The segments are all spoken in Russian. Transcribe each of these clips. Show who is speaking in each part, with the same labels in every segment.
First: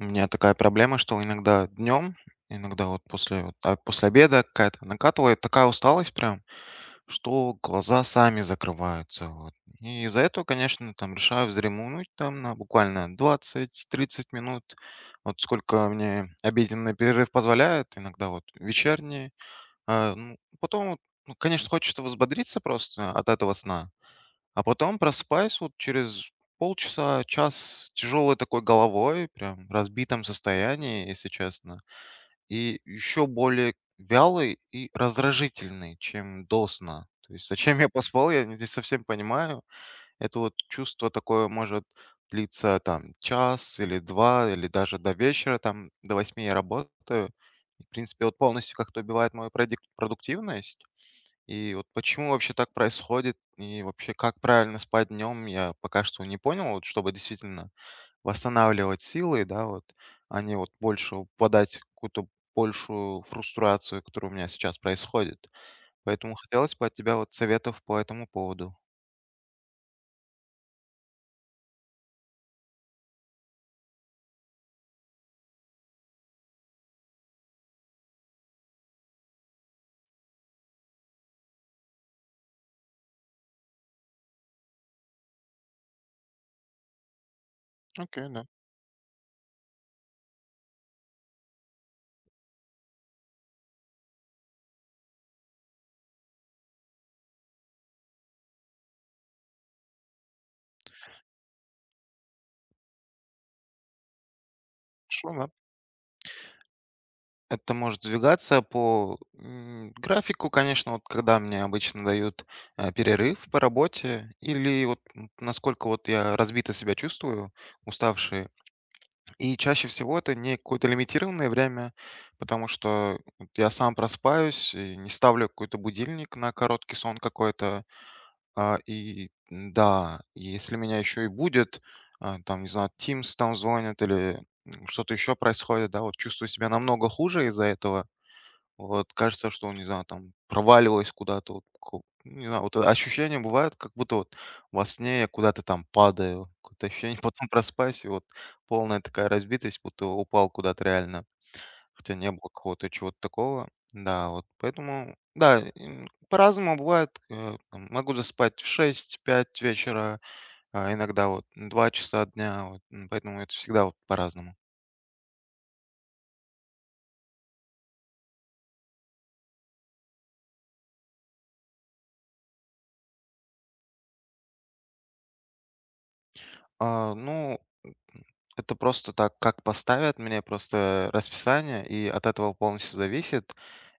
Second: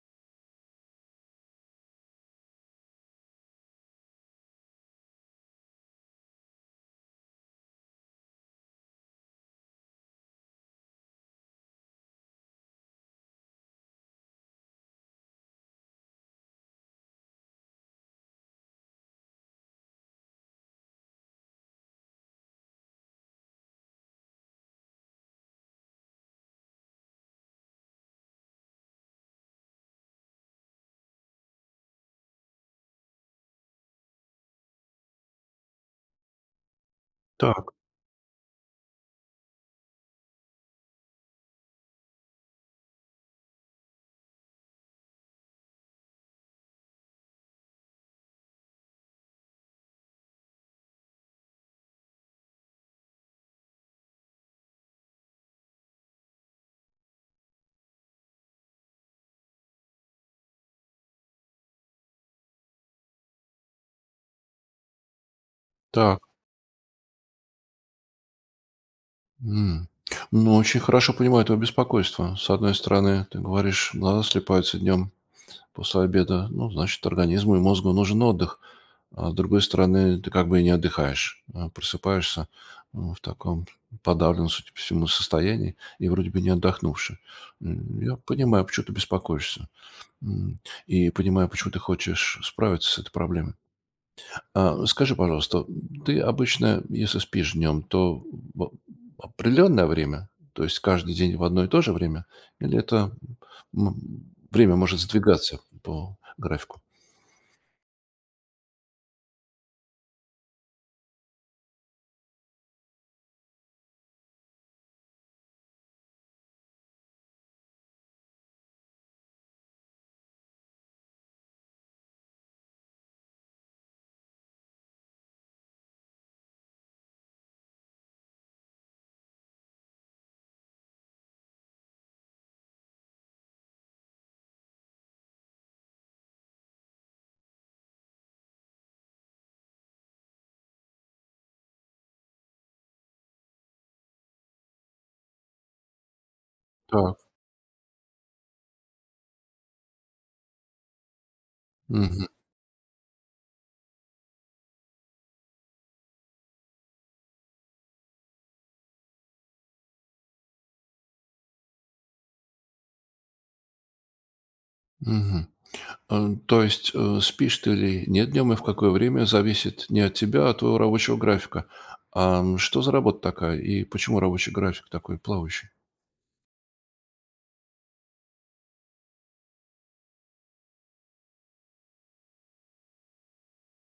Speaker 1: У меня такая проблема, что иногда днем, иногда вот после, вот, после обеда какая-то накатывает такая усталость прям, что глаза сами закрываются. Вот. И из-за этого, конечно, там решаю вздремнуть там на буквально 20-30 минут. Вот сколько мне обеденный перерыв позволяет, иногда вот вечерний. Ну, потом, вот, ну, конечно, хочется взбодриться просто от этого сна, а потом просыпаюсь вот через полчаса, час с тяжелой такой головой, прям в разбитом состоянии, если честно. И еще более вялый и раздражительный, чем до сна. То есть
Speaker 2: Так,
Speaker 1: зачем я поспал, я не совсем понимаю. Это вот чувство такое может длиться там час или два, или даже до вечера, там до 8 я работаю. И, в принципе, вот полностью как-то убивает мою продуктивность. И вот почему вообще так происходит, и вообще как правильно спать днем, я пока что не понял, вот чтобы действительно восстанавливать силы, да, вот, а не вот больше впадать какую-то большую фрустрацию, которая у меня сейчас происходит.
Speaker 2: так.
Speaker 1: Поэтому хотелось бы от тебя вот советов по этому поводу.
Speaker 2: М. Ну, очень хорошо понимаю твое беспокойство. С одной стороны, ты говоришь, глаза слепаются днем после обеда. Ну, значит, организму и мозгу нужен отдых. А с другой стороны, ты как бы и не отдыхаешь. Просыпаешься ну, в таком подавленном, судя по всему, состоянии и вроде бы не отдохнувший. Я
Speaker 1: Окей, да.
Speaker 2: понимаю, почему ты беспокоишься. М, И понимаю, почему ты хочешь справиться с этой проблемой. А, ну, скажи, пожалуйста, ты обычно, если спишь днем, то в определенное время, то есть каждый день в одно и то же время, или это м, время может
Speaker 1: Хорошо, да.
Speaker 2: сдвигаться по графику?
Speaker 1: Это может двигаться по графику, конечно, вот когда мне обычно дают перерыв по работе, или вот насколько вот я разбито себя чувствую, уставший. И чаще всего это не какое-то лимитированное время, потому что вот я сам проспаюсь, и не ставлю какой-то будильник на короткий сон какой-то. Да, если меня еще и будет, там, не знаю, Teams там звонит или что-то еще происходит, да, вот чувствую себя намного хуже из-за этого. Вот кажется, что, не знаю, там проваливаюсь куда-то, вот, не знаю, вот это ощущение бывает, как будто вот во сне я куда-то там падаю, какое-то ощущение,
Speaker 2: Так.
Speaker 1: потом проспаюсь, и вот полная такая разбитость, будто упал куда-то реально, хотя
Speaker 2: Мгм.
Speaker 1: не было какого-то чего-то такого, да, вот, поэтому, да, по-разному бывает, там могу заспать в шесть пять вечера, а иногда вот 2 часа дня, вот, поэтому это всегда вот по-разному.
Speaker 2: Мгм. То есть спишь ты или нет днем и в какое время зависит не от тебя, а от твоего рабочего графика. А что за работа такая и почему рабочий график такой плавающий?
Speaker 1: Ну, это просто так, как поставят мне просто расписание, и от этого полностью зависит.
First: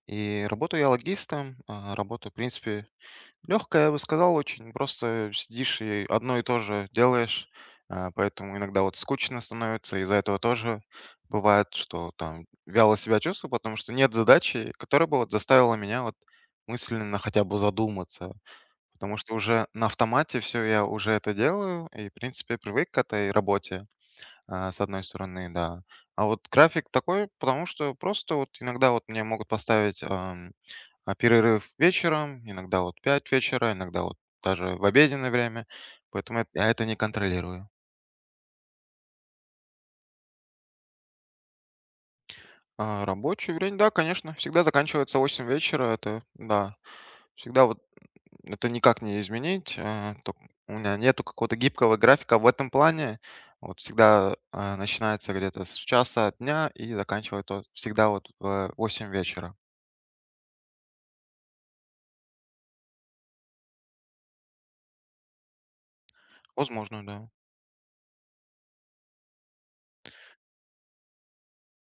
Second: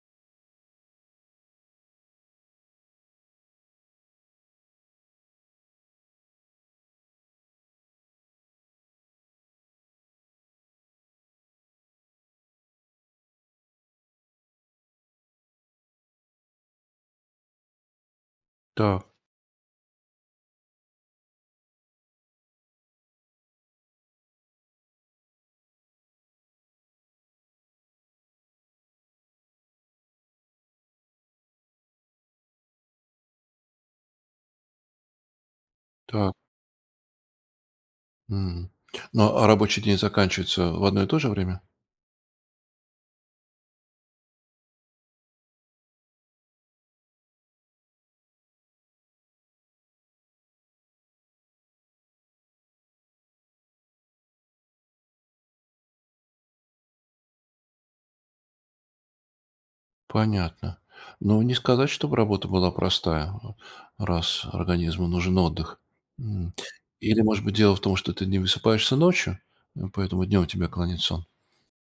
Speaker 1: И работаю я логистом, работа, в принципе, легкая, я бы сказал, очень. Просто сидишь и одно и то же делаешь, поэтому иногда вот скучно становится, из-за этого тоже бывает, что там вяло себя чувствую, потому что нет задачи, которая бы вот заставила меня вот мысленно хотя бы задуматься.
Speaker 2: Так,
Speaker 1: Потому что уже на автомате все я уже это делаю, и, в принципе, привык к этой работе. С одной стороны, да. А вот график такой, потому что просто вот иногда вот мне могут поставить перерыв вечером, иногда вот 5 вечера, иногда вот даже в обеденное время,
Speaker 2: так.
Speaker 1: поэтому я это не контролирую.
Speaker 2: М. Ну, а рабочий день заканчивается в одно и то же время?
Speaker 1: А рабочее время, да, конечно, всегда заканчивается 8 вечера, это, да, всегда вот это никак не изменить, то у меня нету какого-то гибкого графика в этом плане, вот всегда начинается где-то с часа дня и заканчивается всегда вот в 8 вечера.
Speaker 2: Понятно. Но не сказать, чтобы работа была простая, раз организму нужен отдых. М.
Speaker 1: Возможно,
Speaker 2: Или,
Speaker 1: да.
Speaker 2: может быть, дело в том, что ты не высыпаешься ночью, поэтому днем тебя клонит сон?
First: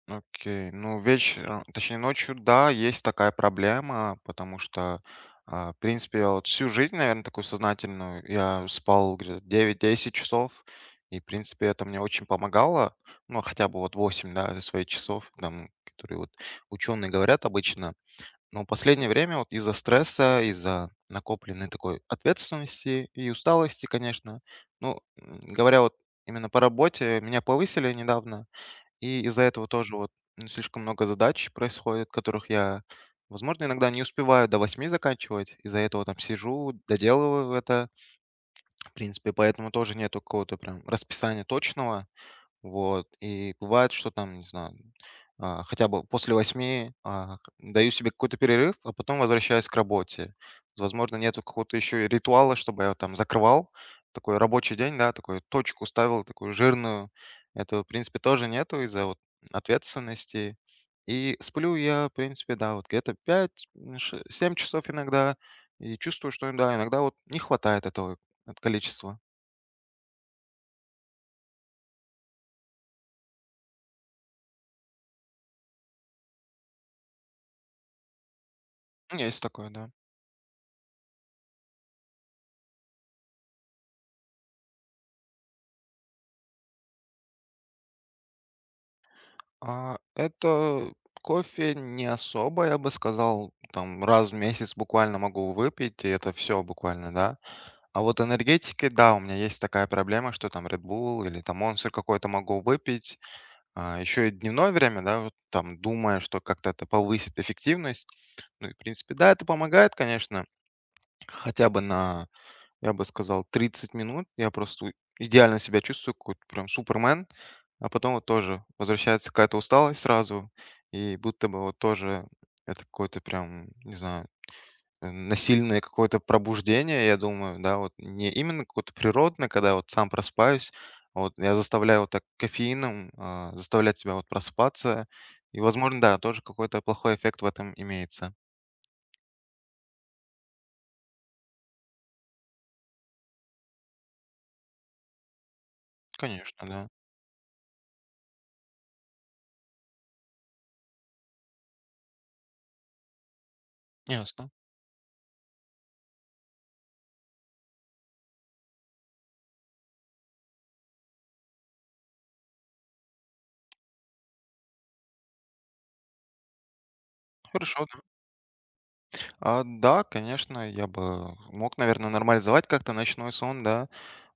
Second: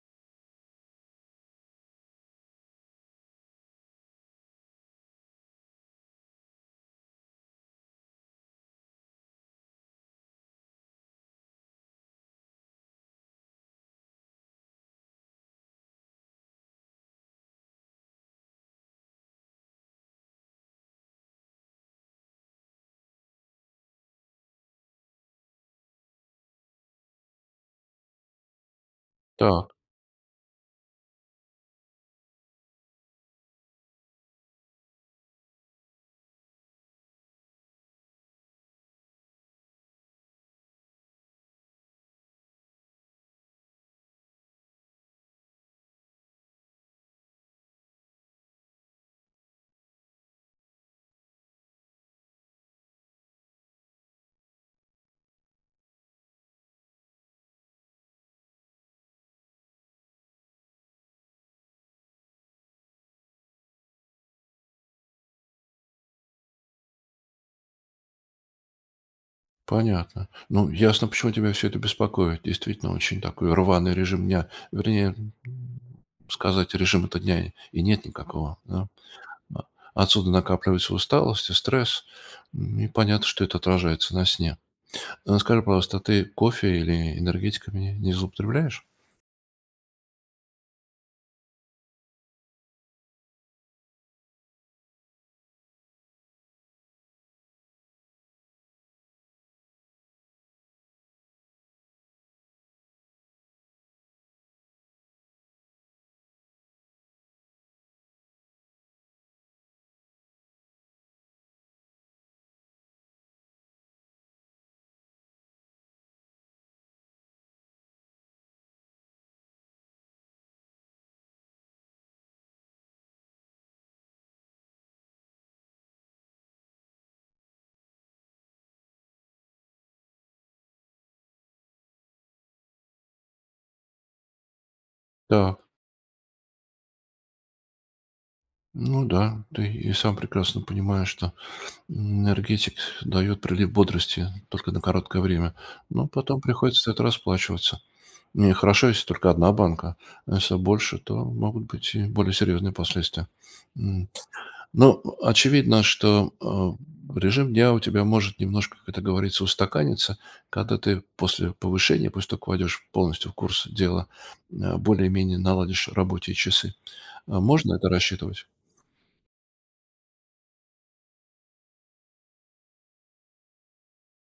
Speaker 1: Окей. Ну, вечером, точнее, ночью, да, есть такая проблема, потому что, в принципе, я вот всю жизнь, наверное, такую сознательную, я спал где-то 9-10 часов, и, в принципе, это мне очень помогало, ну, хотя бы вот 8, да, своих часов, там, которые вот ученые говорят обычно. Но в последнее время вот из-за стресса, из-за накопленной такой ответственности и усталости, конечно, ну, говоря вот именно по работе, меня повысили недавно. И из-за этого
Speaker 2: Так,
Speaker 1: тоже вот, слишком много задач происходит, которых я, возможно, иногда не успеваю до 8 заканчивать. Из-за этого там сижу, доделываю это. В принципе, поэтому тоже нету какого-то прям расписания точного. Вот, и бывает, что там, не знаю, хотя бы после 8 даю себе какой-то перерыв, а потом возвращаюсь к работе. Возможно, нету какого-то еще и ритуала, чтобы я там закрывал такой рабочий день, да, такую точку ставил, такую жирную. Этого, в принципе, тоже нету из-за вот ответственности. И сплю я, в принципе, да, вот где-то 5-7 часов иногда. И чувствую, что, да, иногда вот не хватает этого количества.
Speaker 2: понятно. Ну, ясно, почему тебя все это беспокоит. Действительно, очень такой рваный режим дня. Вернее, м, сказать, режим это дня и нет никакого. Да.
Speaker 1: Есть такое, да.
Speaker 2: А отсюда накапливается усталость и стресс. И понятно, что это отражается на сне. А скажи, пожалуйста, а ты кофе или энергетиками не злоупотребляешь?
Speaker 1: Это кофе не особо, я бы сказал, там раз в месяц буквально могу выпить, и это все буквально, да. А вот энергетики, да, у меня есть такая проблема, что там Red Bull или там Monster какой-то могу выпить. Еще и дневное время, да, вот там думая, что как-то это повысит эффективность. Ну и, в принципе, да, это помогает, конечно, хотя бы на я бы сказал, 30 минут. Я просто у идеально себя чувствую, какой-то прям супермен. А потом вот тоже возвращается какая-то усталость сразу, и будто бы вот тоже это какое-то прям, не знаю, насильное какое-то пробуждение, я думаю, да, вот не именно какое-то природное, когда вот сам просыпаюсь, а вот я заставляю вот так кофеином, заставлять себя вот просыпаться. И,
Speaker 2: Так,
Speaker 1: возможно, да, тоже какой-то плохой эффект в этом имеется.
Speaker 2: ну да, ты и сам прекрасно понимаешь, что энергетик дает прилив бодрости только на короткое время, но потом
Speaker 1: Конечно,
Speaker 2: приходится
Speaker 1: да.
Speaker 2: за это расплачиваться. И хорошо, если только одна банка, а если больше, то могут быть и более серьезные последствия. М,
Speaker 1: Ясно.
Speaker 2: Ну, очевидно, что режим дня у тебя может немножко, как это говорится, устаканиться, когда ты после повышения, после того, как войдешь полностью в курс дела, более-менее наладишь рабочие часы. А можно
Speaker 1: Хорошо.
Speaker 2: это рассчитывать?
Speaker 1: Да, конечно, я бы мог, наверное, нормализовать как-то ночной сон, да.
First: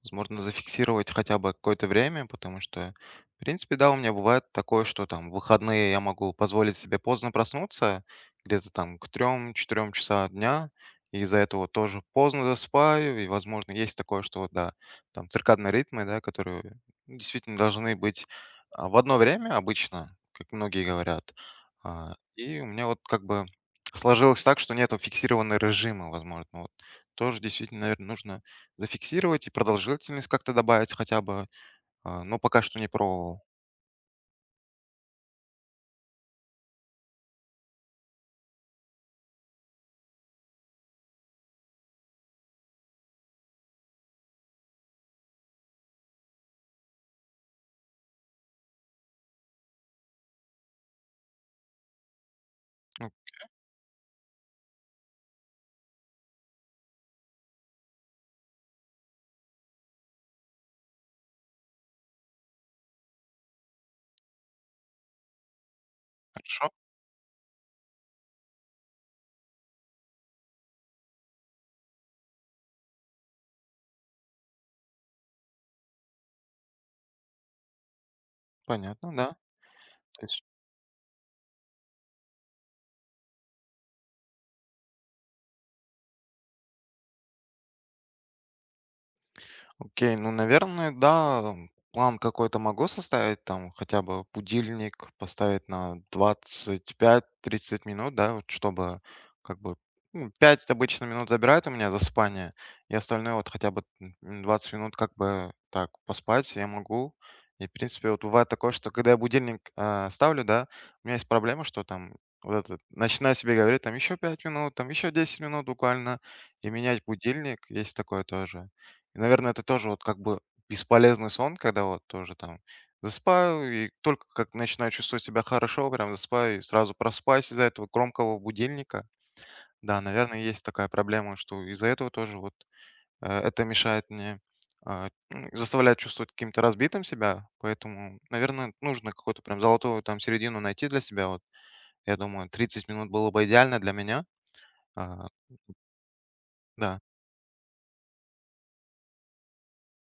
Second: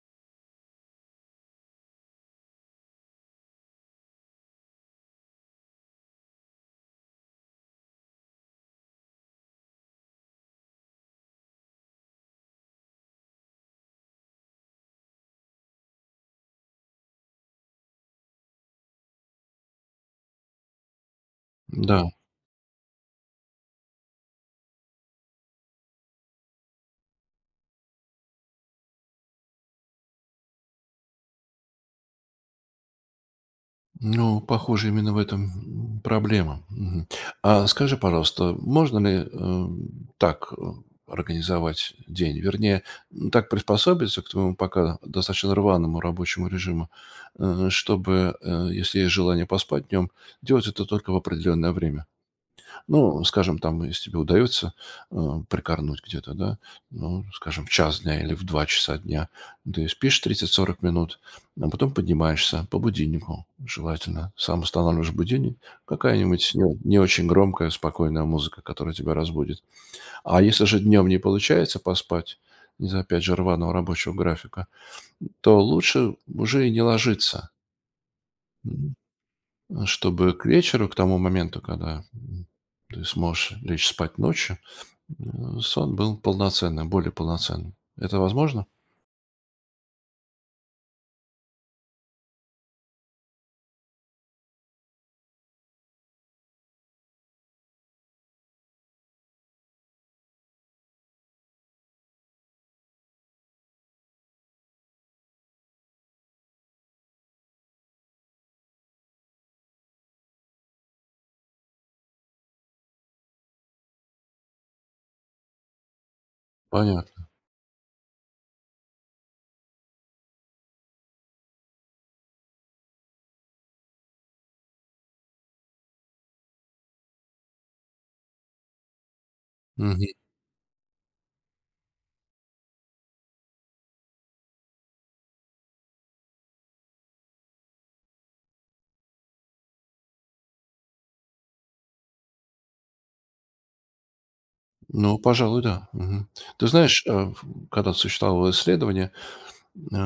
Speaker 1: Возможно, зафиксировать хотя бы какое-то время, потому что, в принципе, да, у меня бывает такое, что там в выходные я могу позволить себе поздно проснуться, где-то там к трем 4 часа дня, и из-за этого вот тоже поздно засыпаю, и, возможно, есть такое, что, вот, да, там циркадные ритмы, да, которые ну, действительно должны быть в одно время обычно, как многие говорят.
Speaker 2: Да.
Speaker 1: И у меня вот как бы сложилось так, что нету фиксированного режима, возможно. Ну, вот тоже действительно, наверное, нужно зафиксировать и продолжительность как-то добавить хотя бы, но пока что не пробовал.
Speaker 2: Ну, похоже, именно в этом проблема. Мгм. А скажи, пожалуйста, можно ли так э, организовать день? Вернее, так приспособиться к твоему пока достаточно рваному рабочему режиму, чтобы, если есть желание поспать днем, делать это только в определенное время.
Speaker 1: Ну,
Speaker 2: Ну, скажем, там, если тебе удается, э, прикорнуть где-то, да, ну, скажем, в час дня или в 2 часа дня, ты спишь 30-40 минут, а потом поднимаешься по будильнику, желательно. Сам устанавливаешь будильник, какая-нибудь
Speaker 1: хорошо,
Speaker 2: не очень громкая, спокойная музыка, которая тебя разбудит. А если же днем не получается поспать, из-за, опять же, рваного рабочего графика, то лучше уже и не ложиться, м,
Speaker 1: понятно, да. То
Speaker 2: чтобы
Speaker 1: есть
Speaker 2: к вечеру, к тому моменту, когда ты сможешь лечь спать ночью, сон был полноценным, более полноценным. Это возможно?
Speaker 1: окей, ну, наверное, да, план какой-то могу составить, там, хотя бы будильник поставить на 25-30 минут, да, вот чтобы, как бы, ну, 5 обычно минут забирает у меня засыпание, и остальное вот хотя бы 20 минут как бы так поспать я могу. И, в принципе, вот бывает такое, что когда я будильник ставлю, да, у меня есть проблема, что там вот это, начинаю себе говорить, там, еще 5 минут, там, еще 10 минут буквально, и менять
Speaker 2: Понятно.
Speaker 1: будильник, есть такое тоже. И, наверное, это тоже вот как бы бесполезный сон, когда вот тоже там засыпаю, и только как начинаю чувствовать себя хорошо, прям засыпаю, и сразу просыпаюсь из-за этого громкого будильника. Да,
Speaker 2: Мгм.
Speaker 1: наверное, есть такая проблема, что из-за этого тоже вот это мешает мне, заставляет чувствовать каким-то разбитым себя, поэтому, наверное, нужно какую-то прям золотую там середину найти для себя. Вот, я думаю, 30 минут было бы идеально для меня.
Speaker 2: Ну,
Speaker 1: А,
Speaker 2: пожалуй, да. Мгм. Ты
Speaker 1: да,
Speaker 2: знаешь, когда существовало исследование э,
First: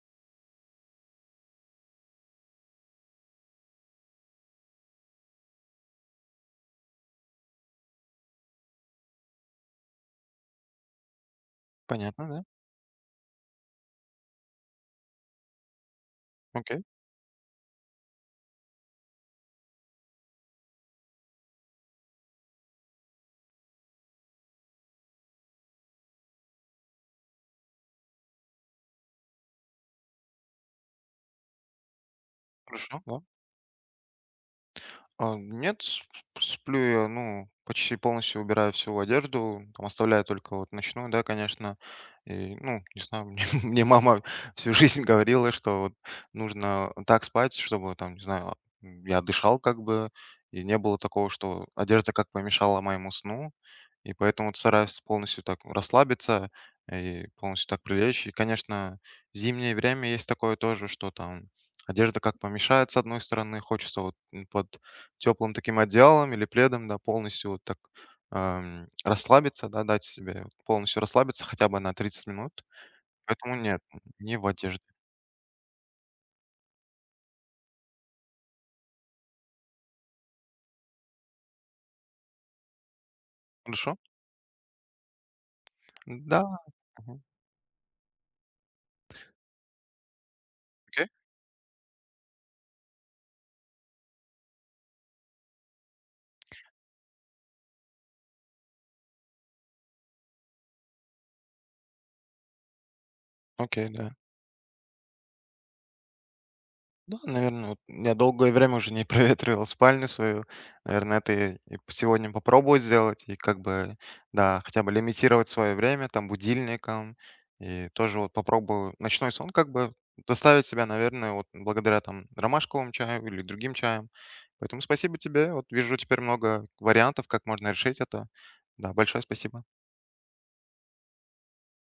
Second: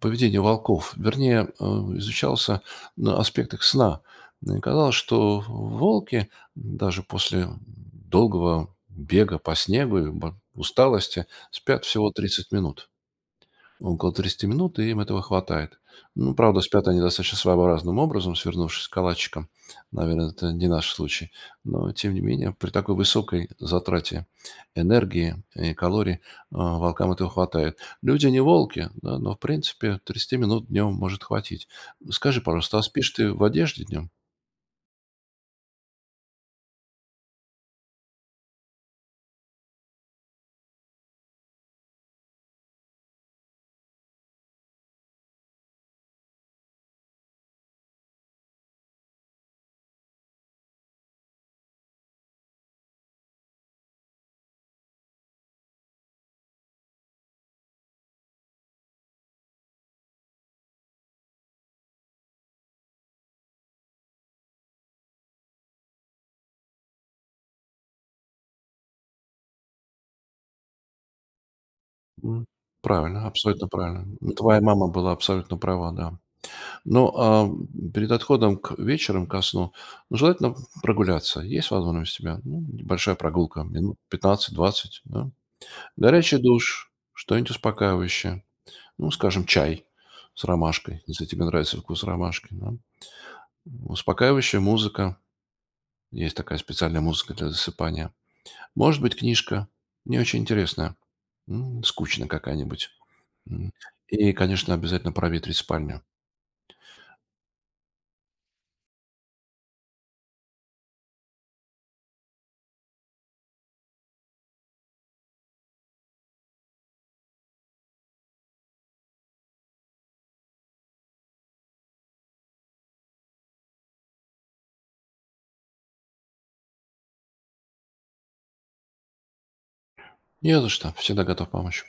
Speaker 2: поведения волков, вернее, изучался на аспект их сна, и казалось, что волки даже после долгого бега по снегу и усталости спят всего
Speaker 1: понятно, да?
Speaker 2: 30 минут. Около 30 минут, и им этого хватает. Ну, правда,
Speaker 1: Окей,
Speaker 2: спят они достаточно своеобразным образом, свернувшись калачиком. Наверное, это не наш случай. Но, тем не менее, при такой высокой затрате энергии и калорий волкам этого хватает. Люди не волки, да, но, в принципе, 30 минут днем может хватить. Скажи, пожалуйста, а
Speaker 1: хорошо,
Speaker 2: спишь
Speaker 1: да.
Speaker 2: ты в одежде днем?
Speaker 1: Нет, сп сплю я, ну, почти полностью убираю всю одежду, там оставляю только вот ночную, да, конечно. И, ну, не знаю, мне мама всю жизнь говорила, что вот нужно так спать, чтобы там, не знаю, я дышал как бы, и не было такого, что одежда как помешала моему сну. И поэтому вот стараюсь полностью так расслабиться и полностью так прилечь. И, конечно, зимнее время есть такое тоже, что там одежда как помешает, с одной стороны, хочется вот под теплым таким одеялом или пледом, да, полностью вот так расслабиться, да, дать себе вот полностью расслабиться хотя бы на тридцать
Speaker 2: М,
Speaker 1: минут.
Speaker 2: Правильно,
Speaker 1: Поэтому
Speaker 2: абсолютно
Speaker 1: нет,
Speaker 2: правильно.
Speaker 1: не в
Speaker 2: Твоя
Speaker 1: одежде.
Speaker 2: мама была абсолютно права, да. Ну, перед отходом к вечером ко сну, ну, желательно прогуляться. Есть возможность у тебя? Ну, небольшая прогулка,
Speaker 1: Хорошо?
Speaker 2: минут 15-20. Да. Горячий
Speaker 1: Да.
Speaker 2: душ,
Speaker 1: Мгм.
Speaker 2: что-нибудь успокаивающее. Ну, скажем, чай с ромашкой,
Speaker 1: Окей.
Speaker 2: если тебе нравится вкус ромашки, да. Успокаивающая музыка. Есть такая специальная музыка для засыпания. Может быть, книжка, не очень интересная, скучная какая-нибудь. М.
Speaker 1: Окей, да.
Speaker 2: И, конечно, обязательно проветрить спальню.
Speaker 1: Да, наверное, вот я долгое время уже не проветривал спальню свою. Наверное, это я и сегодня попробую сделать. И как бы, да, хотя бы лимитировать свое время там будильником. И тоже вот попробую ночной сон как бы доставить себя, наверное, вот благодаря там ромашковому чаю или другим чаям. Поэтому спасибо тебе. Вот вижу теперь много вариантов, как можно решить это. Да, большое спасибо.
Speaker 2: Не за что, всегда готов помочь.